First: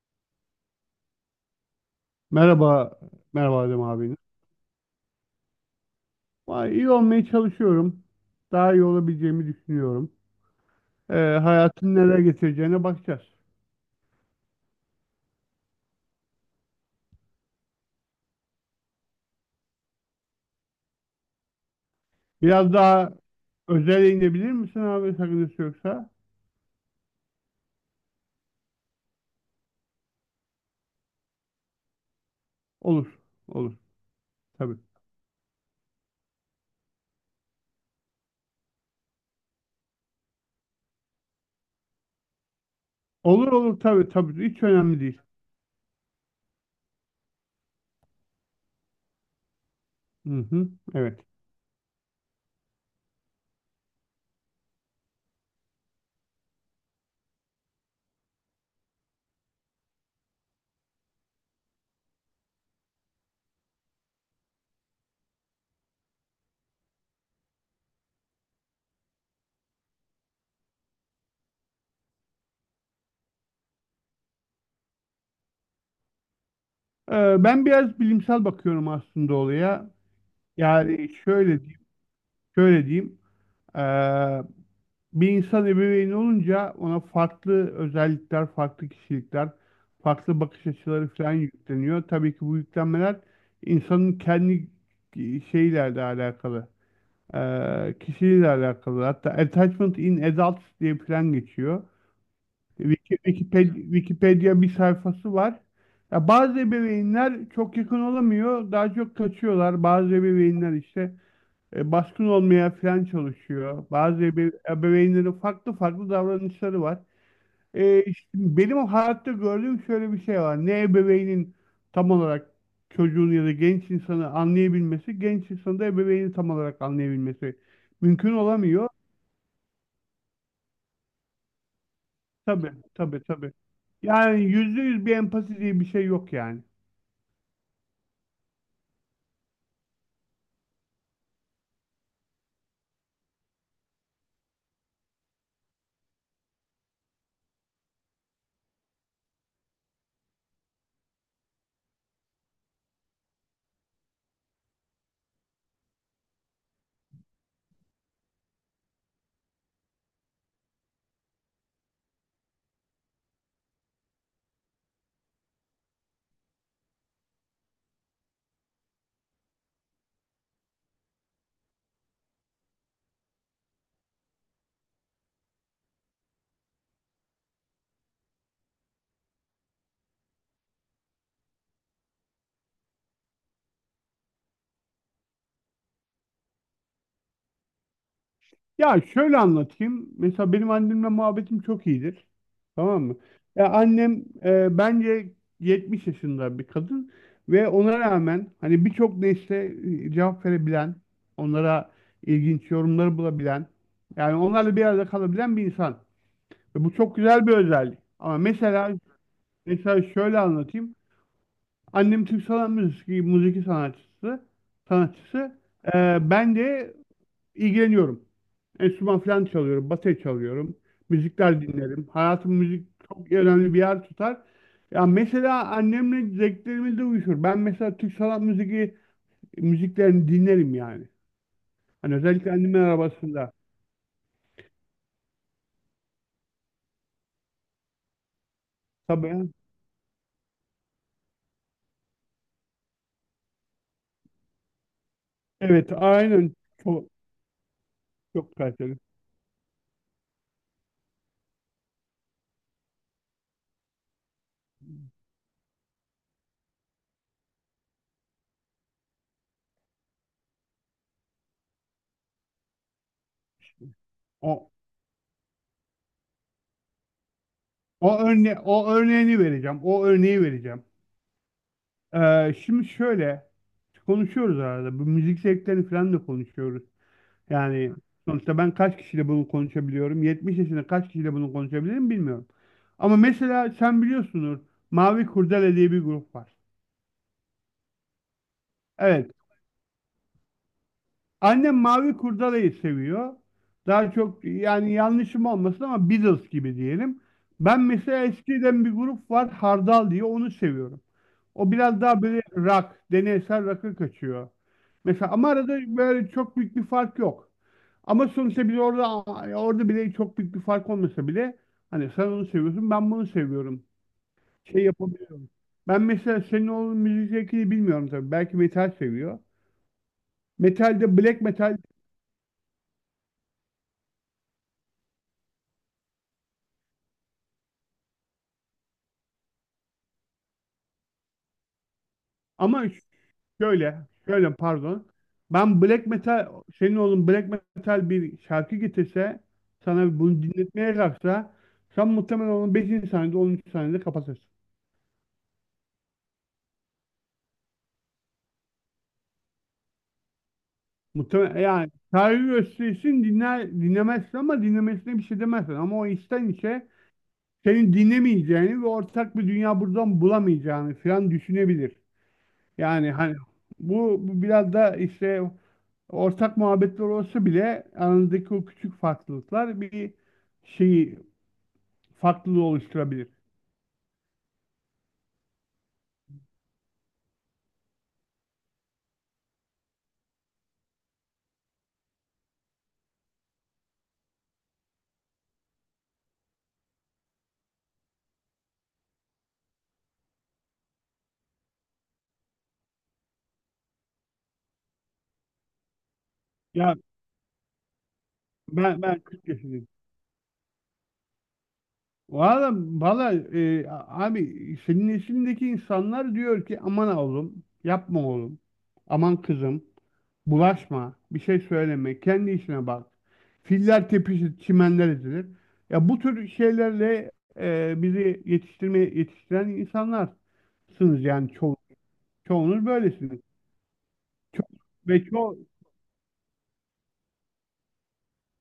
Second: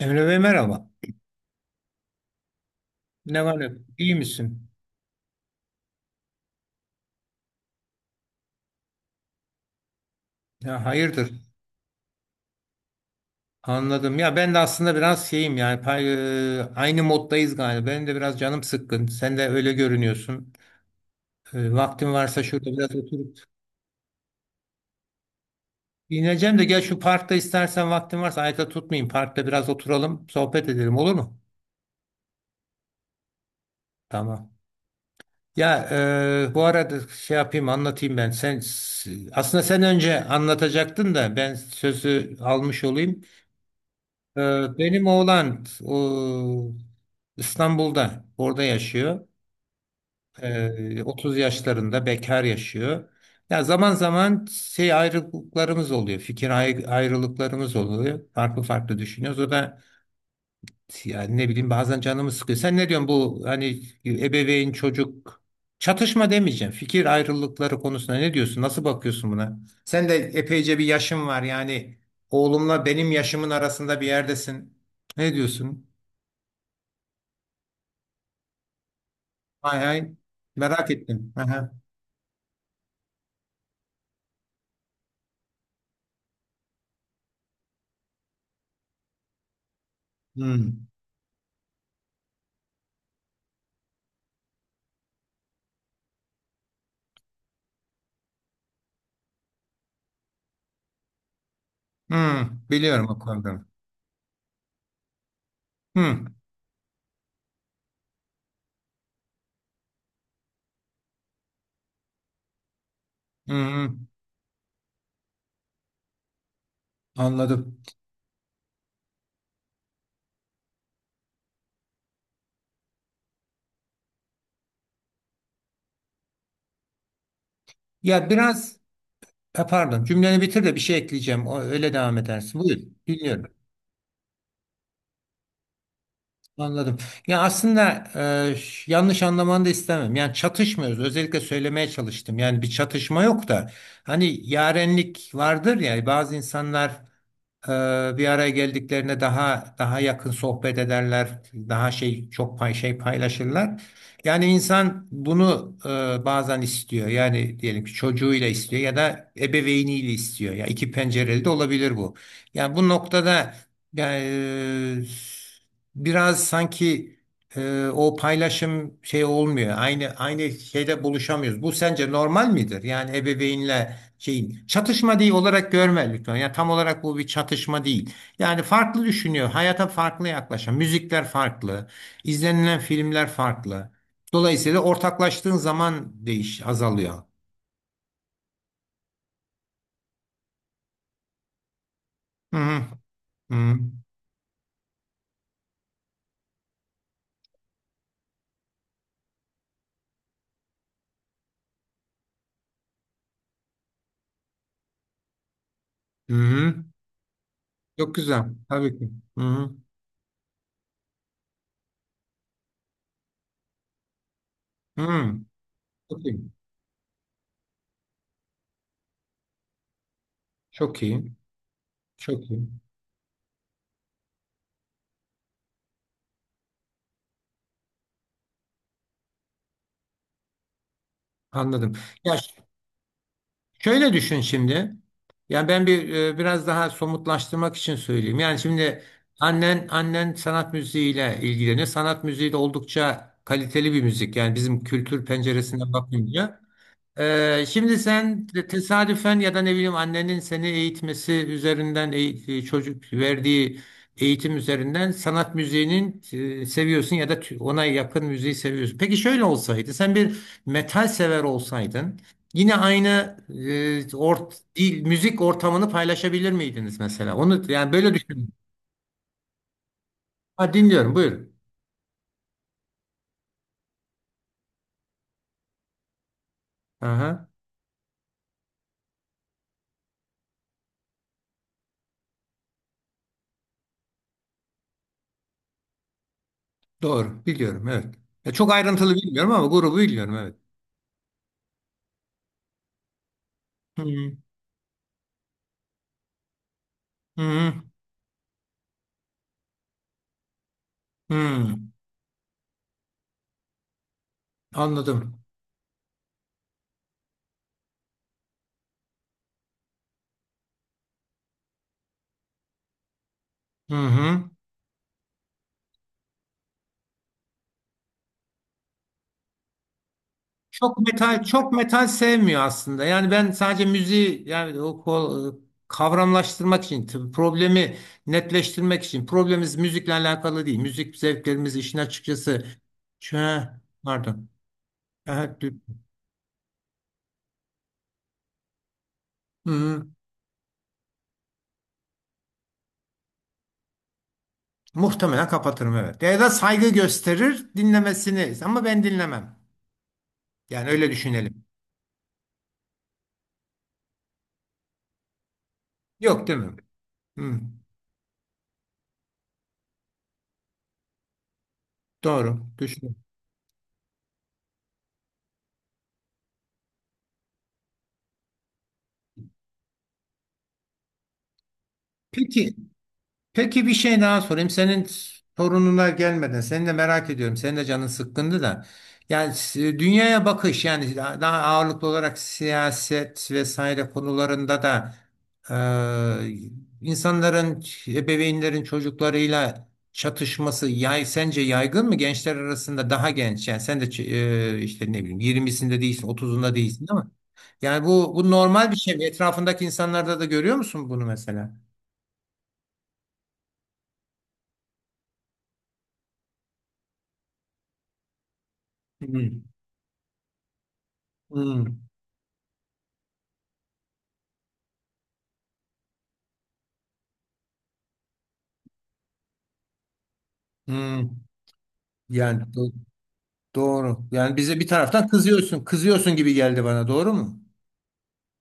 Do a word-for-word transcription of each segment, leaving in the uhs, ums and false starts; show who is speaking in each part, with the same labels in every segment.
Speaker 1: Emre Bey merhaba.
Speaker 2: Merhaba,
Speaker 1: Ne var
Speaker 2: merhaba
Speaker 1: ne yok?
Speaker 2: Adem
Speaker 1: İyi
Speaker 2: abi.
Speaker 1: misin?
Speaker 2: Vay, İyi olmaya çalışıyorum. Daha iyi olabileceğimi düşünüyorum.
Speaker 1: Ya
Speaker 2: Ee,
Speaker 1: hayırdır?
Speaker 2: Hayatın neler getireceğine bakacağız.
Speaker 1: Anladım. Ya ben de aslında biraz şeyim yani pay- e, aynı moddayız galiba. Benim de biraz canım sıkkın. Sen de öyle görünüyorsun. E, vaktin varsa şurada
Speaker 2: Biraz
Speaker 1: biraz
Speaker 2: daha
Speaker 1: oturup
Speaker 2: özele inebilir misin abi, sakıncası yoksa?
Speaker 1: dinleyeceğim de gel şu parkta istersen vaktin varsa ayakta tutmayayım. Parkta biraz oturalım, sohbet edelim, olur mu?
Speaker 2: Olur, olur
Speaker 1: Tamam.
Speaker 2: tabii.
Speaker 1: Ya, e, bu arada şey yapayım anlatayım ben. Sen aslında sen önce anlatacaktın da ben sözü almış olayım.
Speaker 2: Olur olur tabii tabii, hiç
Speaker 1: Ee,
Speaker 2: önemli
Speaker 1: Benim
Speaker 2: değil.
Speaker 1: oğlan o, İstanbul'da, orada yaşıyor.
Speaker 2: Hı hı,
Speaker 1: Ee,
Speaker 2: evet.
Speaker 1: otuz yaşlarında bekar yaşıyor. Ya zaman zaman şey ayrılıklarımız oluyor, fikir ay- ayrılıklarımız oluyor. Farklı farklı düşünüyoruz. O da yani ne bileyim bazen canımı sıkıyor. Sen ne diyorsun, bu hani ebeveyn çocuk çatışma demeyeceğim, fikir ayrılıkları konusunda ne diyorsun? Nasıl bakıyorsun buna? Sen de epeyce bir yaşın var, yani oğlumla benim yaşımın arasında bir yerdesin. Ne diyorsun?
Speaker 2: Ee, ben biraz bilimsel bakıyorum aslında
Speaker 1: Hay
Speaker 2: olaya.
Speaker 1: hay. Merak
Speaker 2: Yani
Speaker 1: ettim.
Speaker 2: şöyle
Speaker 1: Aha.
Speaker 2: diyeyim, şöyle diyeyim. Ee, Bir insan ebeveyni olunca ona farklı özellikler, farklı kişilikler, farklı bakış
Speaker 1: Hmm.
Speaker 2: açıları falan yükleniyor. Tabii ki bu yüklenmeler insanın kendi şeylerle alakalı, eee kişiliğiyle alakalı. Hatta Attachment in Adults diye falan geçiyor.
Speaker 1: Hmm. Biliyorum o
Speaker 2: Wiki-
Speaker 1: konuda.
Speaker 2: Wikipedia, Wikipedia bir sayfası var.
Speaker 1: Hmm.
Speaker 2: Ya bazı ebeveynler çok yakın olamıyor, daha çok kaçıyorlar. Bazı ebeveynler işte e, baskın olmaya falan çalışıyor.
Speaker 1: Hmm.
Speaker 2: Bazı ebe- ebeveynlerin farklı farklı davranışları var.
Speaker 1: Anladım.
Speaker 2: E, işte benim hayatta gördüğüm şöyle bir şey var. Ne ebeveynin tam olarak çocuğun ya da genç insanı anlayabilmesi, genç insanı da ebeveyni tam olarak anlayabilmesi
Speaker 1: Ya
Speaker 2: mümkün
Speaker 1: biraz
Speaker 2: olamıyor.
Speaker 1: ha, Pardon, cümleni bitir de bir şey ekleyeceğim. O, öyle devam edersin.
Speaker 2: Tabii,
Speaker 1: Buyur.
Speaker 2: tabii, tabii.
Speaker 1: Dinliyorum.
Speaker 2: Yani yüzde yüz bir empati diye bir şey yok yani.
Speaker 1: Anladım. Ya aslında e, ş- yanlış anlamanı da istemem. Yani çatışmıyoruz. Özellikle söylemeye çalıştım. Yani bir çatışma yok da hani yarenlik vardır ya bazı insanlar. Ee, bir araya geldiklerine daha daha yakın sohbet ederler, daha şey çok pay şey paylaşırlar. Yani insan bunu e, bazen istiyor. Yani diyelim ki çocuğuyla istiyor ya da ebeveyniyle istiyor. Ya iki pencereli de olabilir bu. Yani bu noktada yani e, biraz sanki e, o paylaşım şey olmuyor. Aynı aynı şeyde buluşamıyoruz. Bu sence normal midir? Yani ebeveynle şeyin çatışma değil olarak görme lütfen. Yani tam olarak bu bir çatışma değil. Yani farklı düşünüyor, hayata farklı yaklaşan, müzikler farklı, izlenilen filmler farklı. Dolayısıyla ortaklaştığın zaman değiş azalıyor.
Speaker 2: Ya şöyle anlatayım. Mesela benim annemle muhabbetim çok iyidir.
Speaker 1: Hı hı.
Speaker 2: Tamam mı?
Speaker 1: Hı
Speaker 2: Ya
Speaker 1: hı.
Speaker 2: annem e, bence yetmiş yaşında bir kadın ve ona rağmen hani birçok nesle e, cevap verebilen, onlara ilginç yorumları bulabilen, yani onlarla bir arada kalabilen bir insan.
Speaker 1: Hı
Speaker 2: Ve
Speaker 1: hı.
Speaker 2: bu çok güzel bir özellik.
Speaker 1: Çok
Speaker 2: Ama
Speaker 1: güzel.
Speaker 2: mesela
Speaker 1: Tabii ki. Hı hı.
Speaker 2: mesela şöyle anlatayım. Annem Türk sanat müziği, müzik sanatçısı,
Speaker 1: Hı.
Speaker 2: sanatçısı. E,
Speaker 1: Çok iyi.
Speaker 2: ben de ilgileniyorum. Enstrüman falan çalıyorum, bateri çalıyorum.
Speaker 1: Çok iyi.
Speaker 2: Müzikler dinlerim.
Speaker 1: Çok
Speaker 2: Hayatım
Speaker 1: iyi.
Speaker 2: müzik çok önemli bir yer tutar. Ya mesela annemle zevklerimiz de uyuşur. Ben mesela Türk sanat müziği müziklerini dinlerim yani.
Speaker 1: Anladım.
Speaker 2: Hani
Speaker 1: Ya,
Speaker 2: özellikle annemin arabasında.
Speaker 1: şöyle düşün şimdi. Yani ben bir e, biraz daha somutlaştırmak için söyleyeyim. Yani şimdi
Speaker 2: Tabii.
Speaker 1: annen annen sanat müziğiyle ilgileniyor. Sanat müziği de oldukça kaliteli bir müzik, yani bizim kültür
Speaker 2: Evet,
Speaker 1: penceresinden
Speaker 2: aynen.
Speaker 1: bakınca.
Speaker 2: Çok,
Speaker 1: Ee, şimdi sen
Speaker 2: çok
Speaker 1: te-
Speaker 2: kaliteli.
Speaker 1: tesadüfen ya da ne bileyim annenin seni eğitmesi üzerinden eğ- e, çocuk verdiği eğitim üzerinden sanat müziğinin e, seviyorsun ya da tü- ona yakın müziği seviyorsun. Peki şöyle olsaydı sen bir metal sever olsaydın yine aynı e, ort,
Speaker 2: O,
Speaker 1: dil, müzik ortamını paylaşabilir miydiniz mesela? Onu yani böyle
Speaker 2: o
Speaker 1: düşünün.
Speaker 2: örne o örneğini vereceğim. O örneği
Speaker 1: Ha,
Speaker 2: vereceğim.
Speaker 1: dinliyorum, buyurun.
Speaker 2: Ee, şimdi şöyle konuşuyoruz arada. Bu müzik zevklerini falan da konuşuyoruz.
Speaker 1: Aha,
Speaker 2: Yani sonuçta ben kaç kişiyle bunu konuşabiliyorum? yetmiş yaşında kaç kişiyle bunu konuşabilirim bilmiyorum. Ama mesela sen biliyorsunuz, Mavi Kurdele diye bir grup var.
Speaker 1: doğru biliyorum, evet. Ya çok ayrıntılı
Speaker 2: Evet.
Speaker 1: bilmiyorum ama grubu biliyorum, evet.
Speaker 2: Annem Mavi Kurdele'yi seviyor.
Speaker 1: Hı
Speaker 2: Daha
Speaker 1: hı.
Speaker 2: çok yani yanlışım olmasın ama Beatles gibi diyelim. Ben mesela eskiden bir grup var Hardal diye, onu seviyorum.
Speaker 1: Hı
Speaker 2: O
Speaker 1: hı.
Speaker 2: biraz daha böyle rock, deneysel rock'a kaçıyor. Mesela
Speaker 1: Anladım.
Speaker 2: ama arada böyle çok büyük bir fark yok. Ama sonuçta biz orada orada bile çok büyük bir fark olmasa bile hani sen onu seviyorsun, ben bunu seviyorum.
Speaker 1: Hı hı.
Speaker 2: Şey yapabiliyorum. Ben mesela senin oğlun müzik zevkini bilmiyorum tabii. Belki metal seviyor.
Speaker 1: Çok
Speaker 2: Metalde black
Speaker 1: metal, çok
Speaker 2: metal
Speaker 1: metal sevmiyor aslında. Yani ben sadece müziği, yani o ko- kavramlaştırmak için, tabii problemi netleştirmek için. Problemimiz müzikle alakalı değil. Müzik zevklerimiz işin açıkçası.
Speaker 2: ama
Speaker 1: Şu, ha,
Speaker 2: şöyle
Speaker 1: pardon.
Speaker 2: şöyle pardon.
Speaker 1: Ha. dü-
Speaker 2: Ben black metal, senin oğlun black metal bir şarkı getirse,
Speaker 1: Hı hı.
Speaker 2: sana bunu dinletmeye kalksa sen muhtemelen onun beşinci saniyede onuncu saniyede kapatırsın.
Speaker 1: Muhtemelen kapatırım, evet. Ya da saygı gösterir dinlemesini ama ben dinlemem. Yani öyle
Speaker 2: Muhtemelen
Speaker 1: düşünelim.
Speaker 2: yani saygı gösterirsin dinler, dinlemezsin ama dinlemesine bir şey demezsin. Ama o
Speaker 1: Yok,
Speaker 2: içten
Speaker 1: değil mi?
Speaker 2: içe
Speaker 1: Hı,
Speaker 2: senin dinlemeyeceğini ve ortak bir dünya buradan bulamayacağını falan düşünebilir.
Speaker 1: doğru.
Speaker 2: Yani
Speaker 1: Düşün.
Speaker 2: hani bu, bu biraz da işte ortak muhabbetler olsa bile aranızdaki o küçük farklılıklar bir şeyi, farklılığı
Speaker 1: Peki.
Speaker 2: oluşturabilir.
Speaker 1: Peki bir şey daha sorayım. Senin torununa gelmeden seni de merak ediyorum. Senin de canın sıkkındı da. Yani s- dünyaya bakış, yani daha ağırlıklı olarak siyaset vesaire konularında da e, insanların, ebeveynlerin çocuklarıyla çatışması yay, sence yaygın mı gençler arasında, daha genç yani sen de ç- e, işte ne bileyim, yirmisinde değilsin otuzunda
Speaker 2: Ya
Speaker 1: değilsin ama yani bu bu normal bir
Speaker 2: ben
Speaker 1: şey
Speaker 2: ben
Speaker 1: mi?
Speaker 2: kırk
Speaker 1: Etrafındaki
Speaker 2: yaşındayım.
Speaker 1: insanlarda da görüyor musun bunu mesela?
Speaker 2: Valla, valla, e, abi senin neslindeki insanlar diyor ki aman oğlum, yapma oğlum, aman
Speaker 1: Hmm.
Speaker 2: kızım, bulaşma, bir şey
Speaker 1: Hmm.
Speaker 2: söyleme, kendi işine bak. Filler tepişir, çimenler ezilir. Ya bu tür şeylerle e, bizi yetiştirme yetiştiren insanlarsınız
Speaker 1: Hmm,
Speaker 2: yani ço
Speaker 1: yani
Speaker 2: çoğunuz
Speaker 1: do-
Speaker 2: böylesiniz.
Speaker 1: doğru. Yani
Speaker 2: Ço
Speaker 1: bize bir
Speaker 2: ve
Speaker 1: taraftan
Speaker 2: ço
Speaker 1: kızıyorsun, kızıyorsun gibi geldi bana, doğru mu?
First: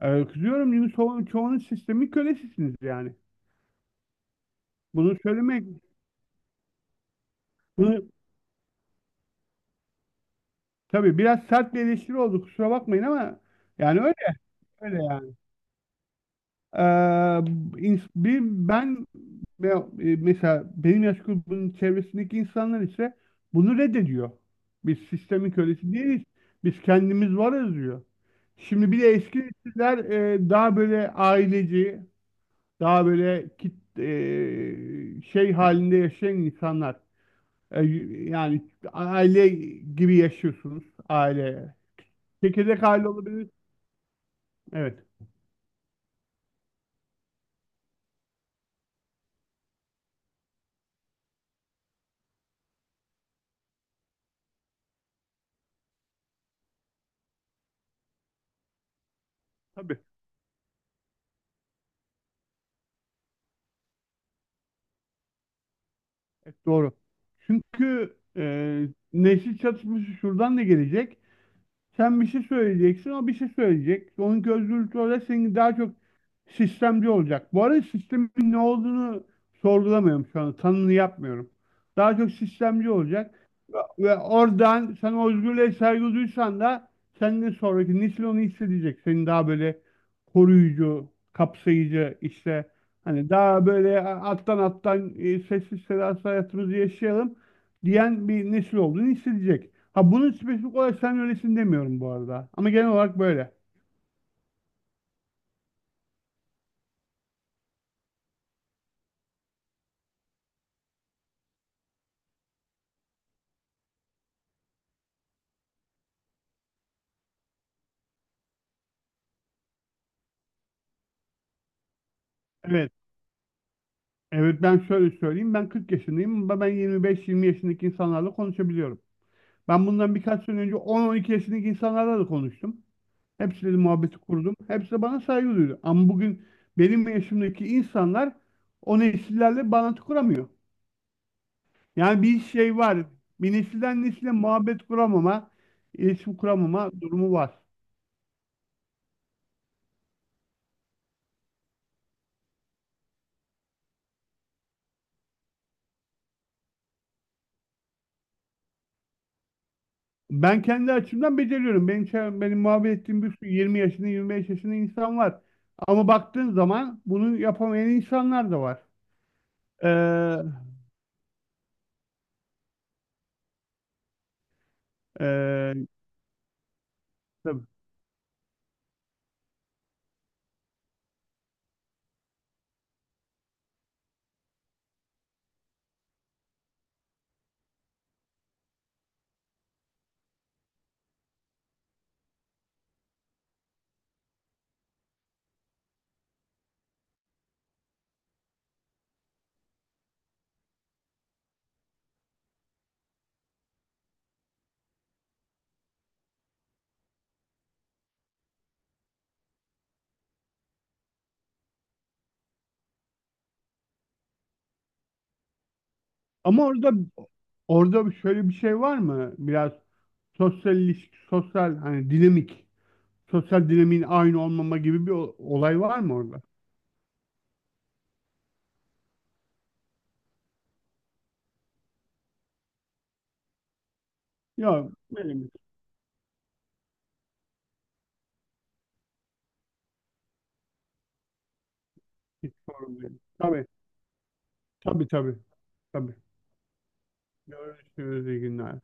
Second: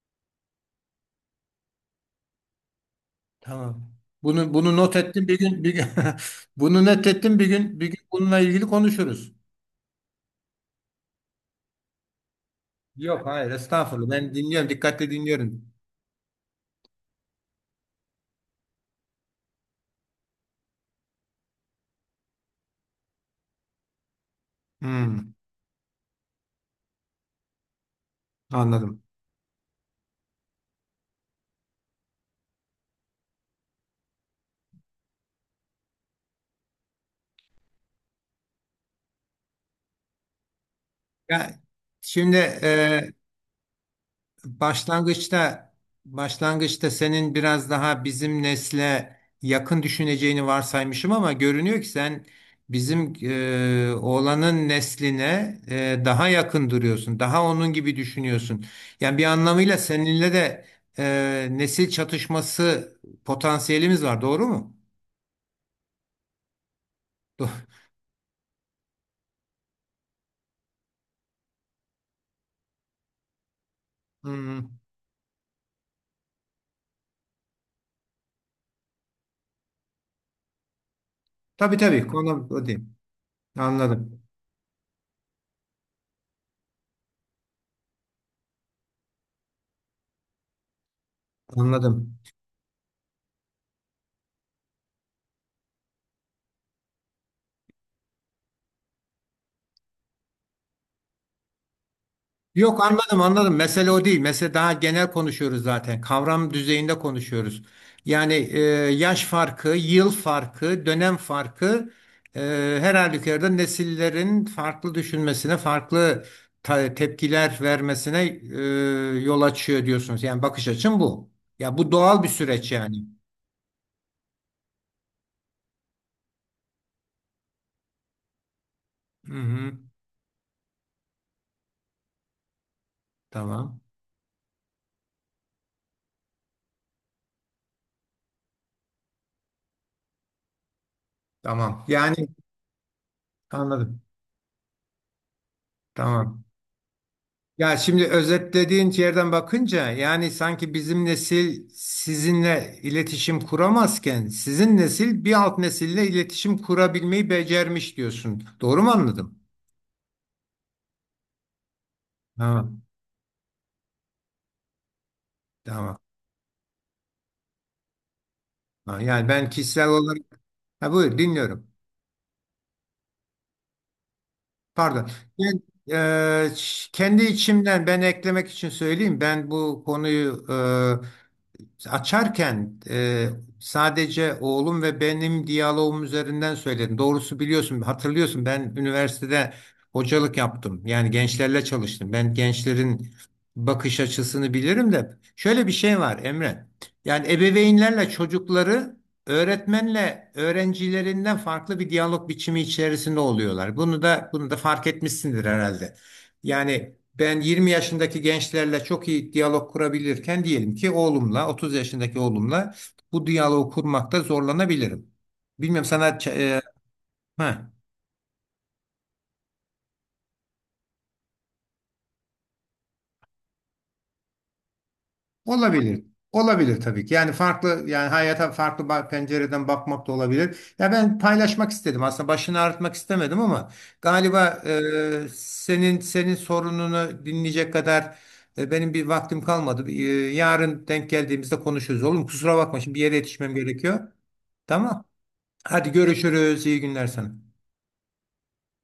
Speaker 2: e, Kızıyorum çünkü ço çoğunuz sistemin kölesisiniz yani.
Speaker 1: Tamam. Bunu bunu not
Speaker 2: Bunu
Speaker 1: ettim bir gün
Speaker 2: söylemek,
Speaker 1: bir gün bunu not ettim bir gün bir gün
Speaker 2: bunu
Speaker 1: bununla ilgili konuşuruz.
Speaker 2: Tabii biraz sert bir eleştiri oldu, kusura bakmayın
Speaker 1: Yok
Speaker 2: ama
Speaker 1: hayır,
Speaker 2: yani
Speaker 1: estağfurullah,
Speaker 2: öyle
Speaker 1: ben dinliyorum,
Speaker 2: öyle
Speaker 1: dikkatle
Speaker 2: yani.
Speaker 1: dinliyorum.
Speaker 2: Ee, ins- bir, ben ve- e, Mesela benim yaş grubunun çevresindeki insanlar ise bunu reddediyor. Biz
Speaker 1: Hmm,
Speaker 2: sistemin kölesi değiliz. Biz kendimiz varız diyor. Şimdi bir
Speaker 1: anladım.
Speaker 2: de eski nesiller e, daha böyle aileci, daha böyle kit, e, şey halinde yaşayan insanlar. E, Yani aile gibi yaşıyorsunuz.
Speaker 1: Ya
Speaker 2: Aile.
Speaker 1: şimdi
Speaker 2: Çekirdek aile olabilir. Evet.
Speaker 1: başlangıçta başlangıçta senin biraz daha bizim nesle yakın düşüneceğini varsaymışım ama görünüyor ki sen bizim e, oğlanın nesline e, daha yakın duruyorsun. Daha onun gibi düşünüyorsun. Yani bir anlamıyla
Speaker 2: Tabii.
Speaker 1: seninle de e, nesil çatışması potansiyelimiz var. Doğru mu?
Speaker 2: Evet, doğru.
Speaker 1: Do-
Speaker 2: Çünkü e, nesil çatışması şuradan da gelecek. Sen bir şey söyleyeceksin, o bir şey söyleyecek. Onun
Speaker 1: Hmm.
Speaker 2: özgürlükleri olarak senin daha çok sistemci olacak. Bu arada sistemin ne olduğunu sorgulamıyorum şu anda. Tanını yapmıyorum.
Speaker 1: Tabii tabii
Speaker 2: Daha çok
Speaker 1: konu o değil.
Speaker 2: sistemci olacak. Ve ve
Speaker 1: Anladım.
Speaker 2: oradan sen o özgürlüğe saygı duysan da senden sonraki nesil onu hissedecek. Seni daha böyle koruyucu,
Speaker 1: Anladım.
Speaker 2: kapsayıcı işte hani daha böyle alttan alttan, e, sessiz sedasız hayatımızı yaşayalım diyen bir nesil olduğunu hissedecek. Ha bunu spesifik olarak sen öylesin demiyorum bu arada. Ama
Speaker 1: Yok,
Speaker 2: genel olarak
Speaker 1: anladım,
Speaker 2: böyle.
Speaker 1: anladım. Mesele o değil. Mesele daha genel konuşuyoruz zaten. Kavram düzeyinde konuşuyoruz. Yani e, yaş farkı, yıl farkı, dönem farkı e, her halükarda nesillerin farklı düşünmesine, farklı ta- tepkiler vermesine e, yol açıyor diyorsunuz. Yani bakış açım bu. Ya bu doğal bir süreç
Speaker 2: Evet.
Speaker 1: yani.
Speaker 2: Evet, ben şöyle söyleyeyim. Ben kırk yaşındayım ama ben yirmi beş yirmi yaşındaki insanlarla konuşabiliyorum.
Speaker 1: Hı hı.
Speaker 2: Ben bundan birkaç sene önce on on iki yaşındaki insanlarla da konuştum. Hepsiyle de
Speaker 1: Tamam.
Speaker 2: muhabbeti kurdum. Hepsi de bana saygı duydu. Ama bugün benim yaşımdaki insanlar o nesillerle bağlantı kuramıyor.
Speaker 1: Tamam.
Speaker 2: Yani
Speaker 1: Yani
Speaker 2: bir şey var. Bir
Speaker 1: anladım.
Speaker 2: nesilden nesile muhabbet kuramama, iletişim
Speaker 1: Tamam.
Speaker 2: kuramama durumu var.
Speaker 1: Ya şimdi özetlediğin yerden bakınca yani sanki bizim nesil sizinle iletişim kuramazken sizin nesil bir alt nesille iletişim kurabilmeyi becermiş diyorsun. Doğru mu anladım?
Speaker 2: Ben kendi açımdan beceriyorum. Benim, çev- benim
Speaker 1: Ha,
Speaker 2: muhabbet ettiğim bir sürü yirmi yaşında yirmi beş yaşında insan var.
Speaker 1: tamam.
Speaker 2: Ama baktığın zaman bunu yapamayan insanlar da var.
Speaker 1: Ha, yani ben kişisel olarak
Speaker 2: Ee,
Speaker 1: ha, buyur, dinliyorum. Pardon. Ben
Speaker 2: ee,
Speaker 1: e, ş- kendi
Speaker 2: tabii.
Speaker 1: içimden ben eklemek için söyleyeyim. Ben bu konuyu e, açarken e, sadece oğlum ve benim diyaloğum üzerinden söyledim. Doğrusu biliyorsun, hatırlıyorsun, ben üniversitede hocalık yaptım. Yani gençlerle çalıştım. Ben gençlerin bakış açısını bilirim de şöyle bir şey var Emre. Yani ebeveynlerle çocukları, öğretmenle öğrencilerinden farklı bir diyalog biçimi içerisinde oluyorlar. Bunu da bunu da fark etmişsindir herhalde. Yani ben yirmi yaşındaki gençlerle çok iyi diyalog kurabilirken diyelim ki oğlumla otuz yaşındaki oğlumla bu diyaloğu kurmakta zorlanabilirim. Bilmiyorum sana ç- e,
Speaker 2: Ama orada
Speaker 1: ha.
Speaker 2: orada şöyle bir şey var mı? Biraz sosyal ilişki, sosyal hani dinamik, sosyal dinamiğin aynı olmama gibi bir o- olay var
Speaker 1: Olabilir.
Speaker 2: mı orada?
Speaker 1: Olabilir tabii ki. Yani farklı yani hayata farklı ba- pencereden bakmak da olabilir. Ya ben paylaşmak istedim. Aslında başını ağrıtmak istemedim ama galiba
Speaker 2: Yok,
Speaker 1: e,
Speaker 2: benim
Speaker 1: senin senin sorununu dinleyecek kadar e, benim bir vaktim kalmadı. E, yarın denk geldiğimizde konuşuruz. Oğlum
Speaker 2: hiç
Speaker 1: kusura bakma, şimdi bir
Speaker 2: sorun
Speaker 1: yere
Speaker 2: değil.
Speaker 1: yetişmem
Speaker 2: Tabii,
Speaker 1: gerekiyor. Tamam.
Speaker 2: tabii, tabii.
Speaker 1: Hadi
Speaker 2: Tabii.
Speaker 1: görüşürüz. İyi günler sana.
Speaker 2: Görüşürüz, iyi günler.